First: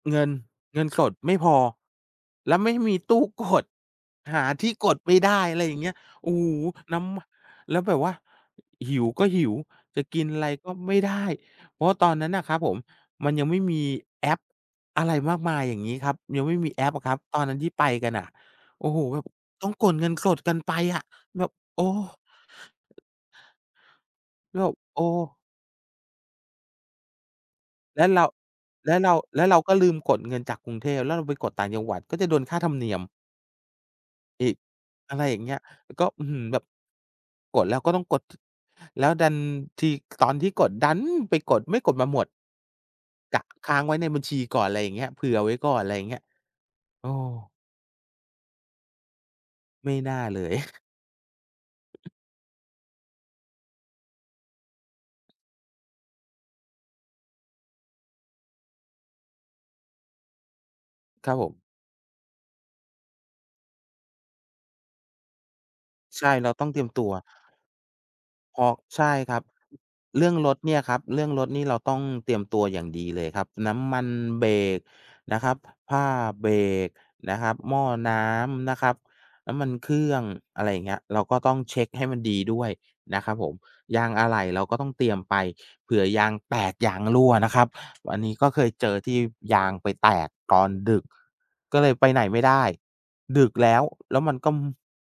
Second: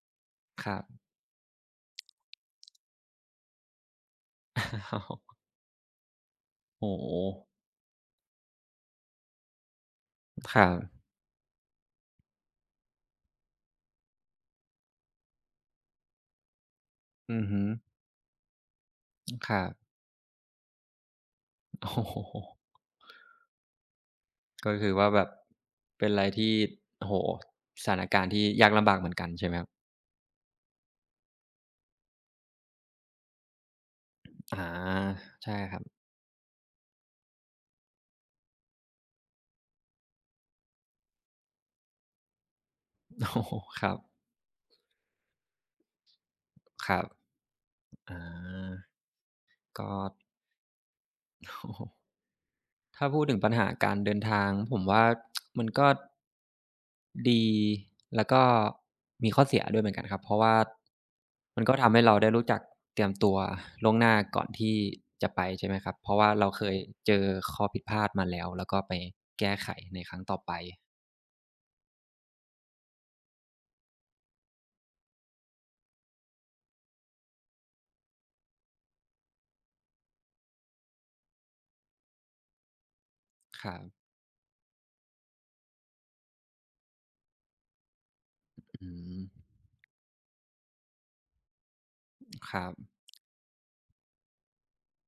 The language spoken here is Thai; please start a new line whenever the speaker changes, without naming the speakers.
เงิน
ครั
เงิน
บ
สดไม่พอ แล้วไม่มีตู้กด หาที่กดไม่
อ
ได
๋อ
้ อะไรอย่างเงี้ย โอ้โฮ
โอ้
น้ำ
โ
ม
ฮ
แล้วแบบว่า หิวก็หิว จะกินอะไร
ครั
ก็ไม่
บ
ได้ เพราะว่าตอนนั้นน่ะครับผมมันยังไม่มีแอปอะไรมากมาย อย่างงี้ครับ ยังไม่มีแอปอะครับ
อ
ต
ื
อน
อ
น
ฮ
ั้น
ึ
ที่ไปกันน่ะ โอ้โฮ แบบ
ครั
ต้อ
บ
งกดเงินสดกันไปอะ แบบ โอ
โอ
้
้โฮ
แล้
ก
ว
็คือ
โอ
ว
้
่าแบบ เป็นอะไรที่ โอ้โฮ สถา
แล
น
้ว
ก
เร
าร
า
ณ์ที่ยากล
แ
ำบ
ล
า
้
ก
ว
เหม
เ
ื
ร
อ
า
นกัน
แล
ใช
้
่
ว
ไห
เ
ม
รา
ครับ?
ก็ลืมกดเงินจากกรุงเทพ แล้วเราไปกดต่างจังหวัดก็จะโดนค่าธรรมเนียม อี
อ
ก
า
อะไรอย่าง
ใช
เง
่
ี้ย
ครับ
อ ก็ อื้อฮือ แบบกดแล้วก็ต้องกด ท แล้วดันที ตอนที่กดดันไปกด ไม่กดมาหมด
โอ้
กะ
โฮ
ค้า
ค
ง
ร
ไว
ั
้
บ
ในบัญชีก่อน ไรอย่างเงี้ย เผื่อไว้ก่อน ไรเงี้ย
ครั
โ
บ
อ้
อา ก
ไ
็
ม่น่าเลย
โอ้โฮ ถ้าพูดถึงปัญหาการเดินทาง ผมว่า มันก็ ดี แล้วก็มีข้อเสียด้วยเหมือนกันครับ เพราะว่า
ครับผ
มั
ม
นก็ทำให้เราได้รู้จักเตรียมตัวล่วงหน้าก่อนที่จะไป ใช่ไหมครับ? เพราะ
ใ
ว
ช
่า
่
เร
เ
า
รา
เค
ต้อง
ย
เตรียมตั
เจ
ว
อข้อผิดพลาดมาแล้ว
เพ
แ
ร
ล้
า
ว
ะ
ก็ไป
ใช่ครับ
แก้ไขในครั้
เร
ง
ื่อ
ต
ง
่อ
ร
ไป
ถเนี่ยครับ เรื่องรถนี่เราต้องเตรียมตัวอย่างดีเลยครับ น้ำมันเบรกนะครับ ผ้าเบรกนะครับ หม้อน้ำนะครับ น้ำมันเครื่อง อะไรเงี้ย เราก็ต้องเช็คให้มันดีด้วยนะครับผม
ครับ
ยางอะไหล่เราก็ต้องเตรียมไป เผื่อยางแตกยางรั่วนะครับ อันนี้ก็เ
อ
คยเ
อ
จ
ื
อที่
ม
ยางไปแตกตอนดึก ก็เลยไปไหน
อ
ไม่ไ
ค
ด
ร
้
ับ
ดึกแล้ว แล้วมันก็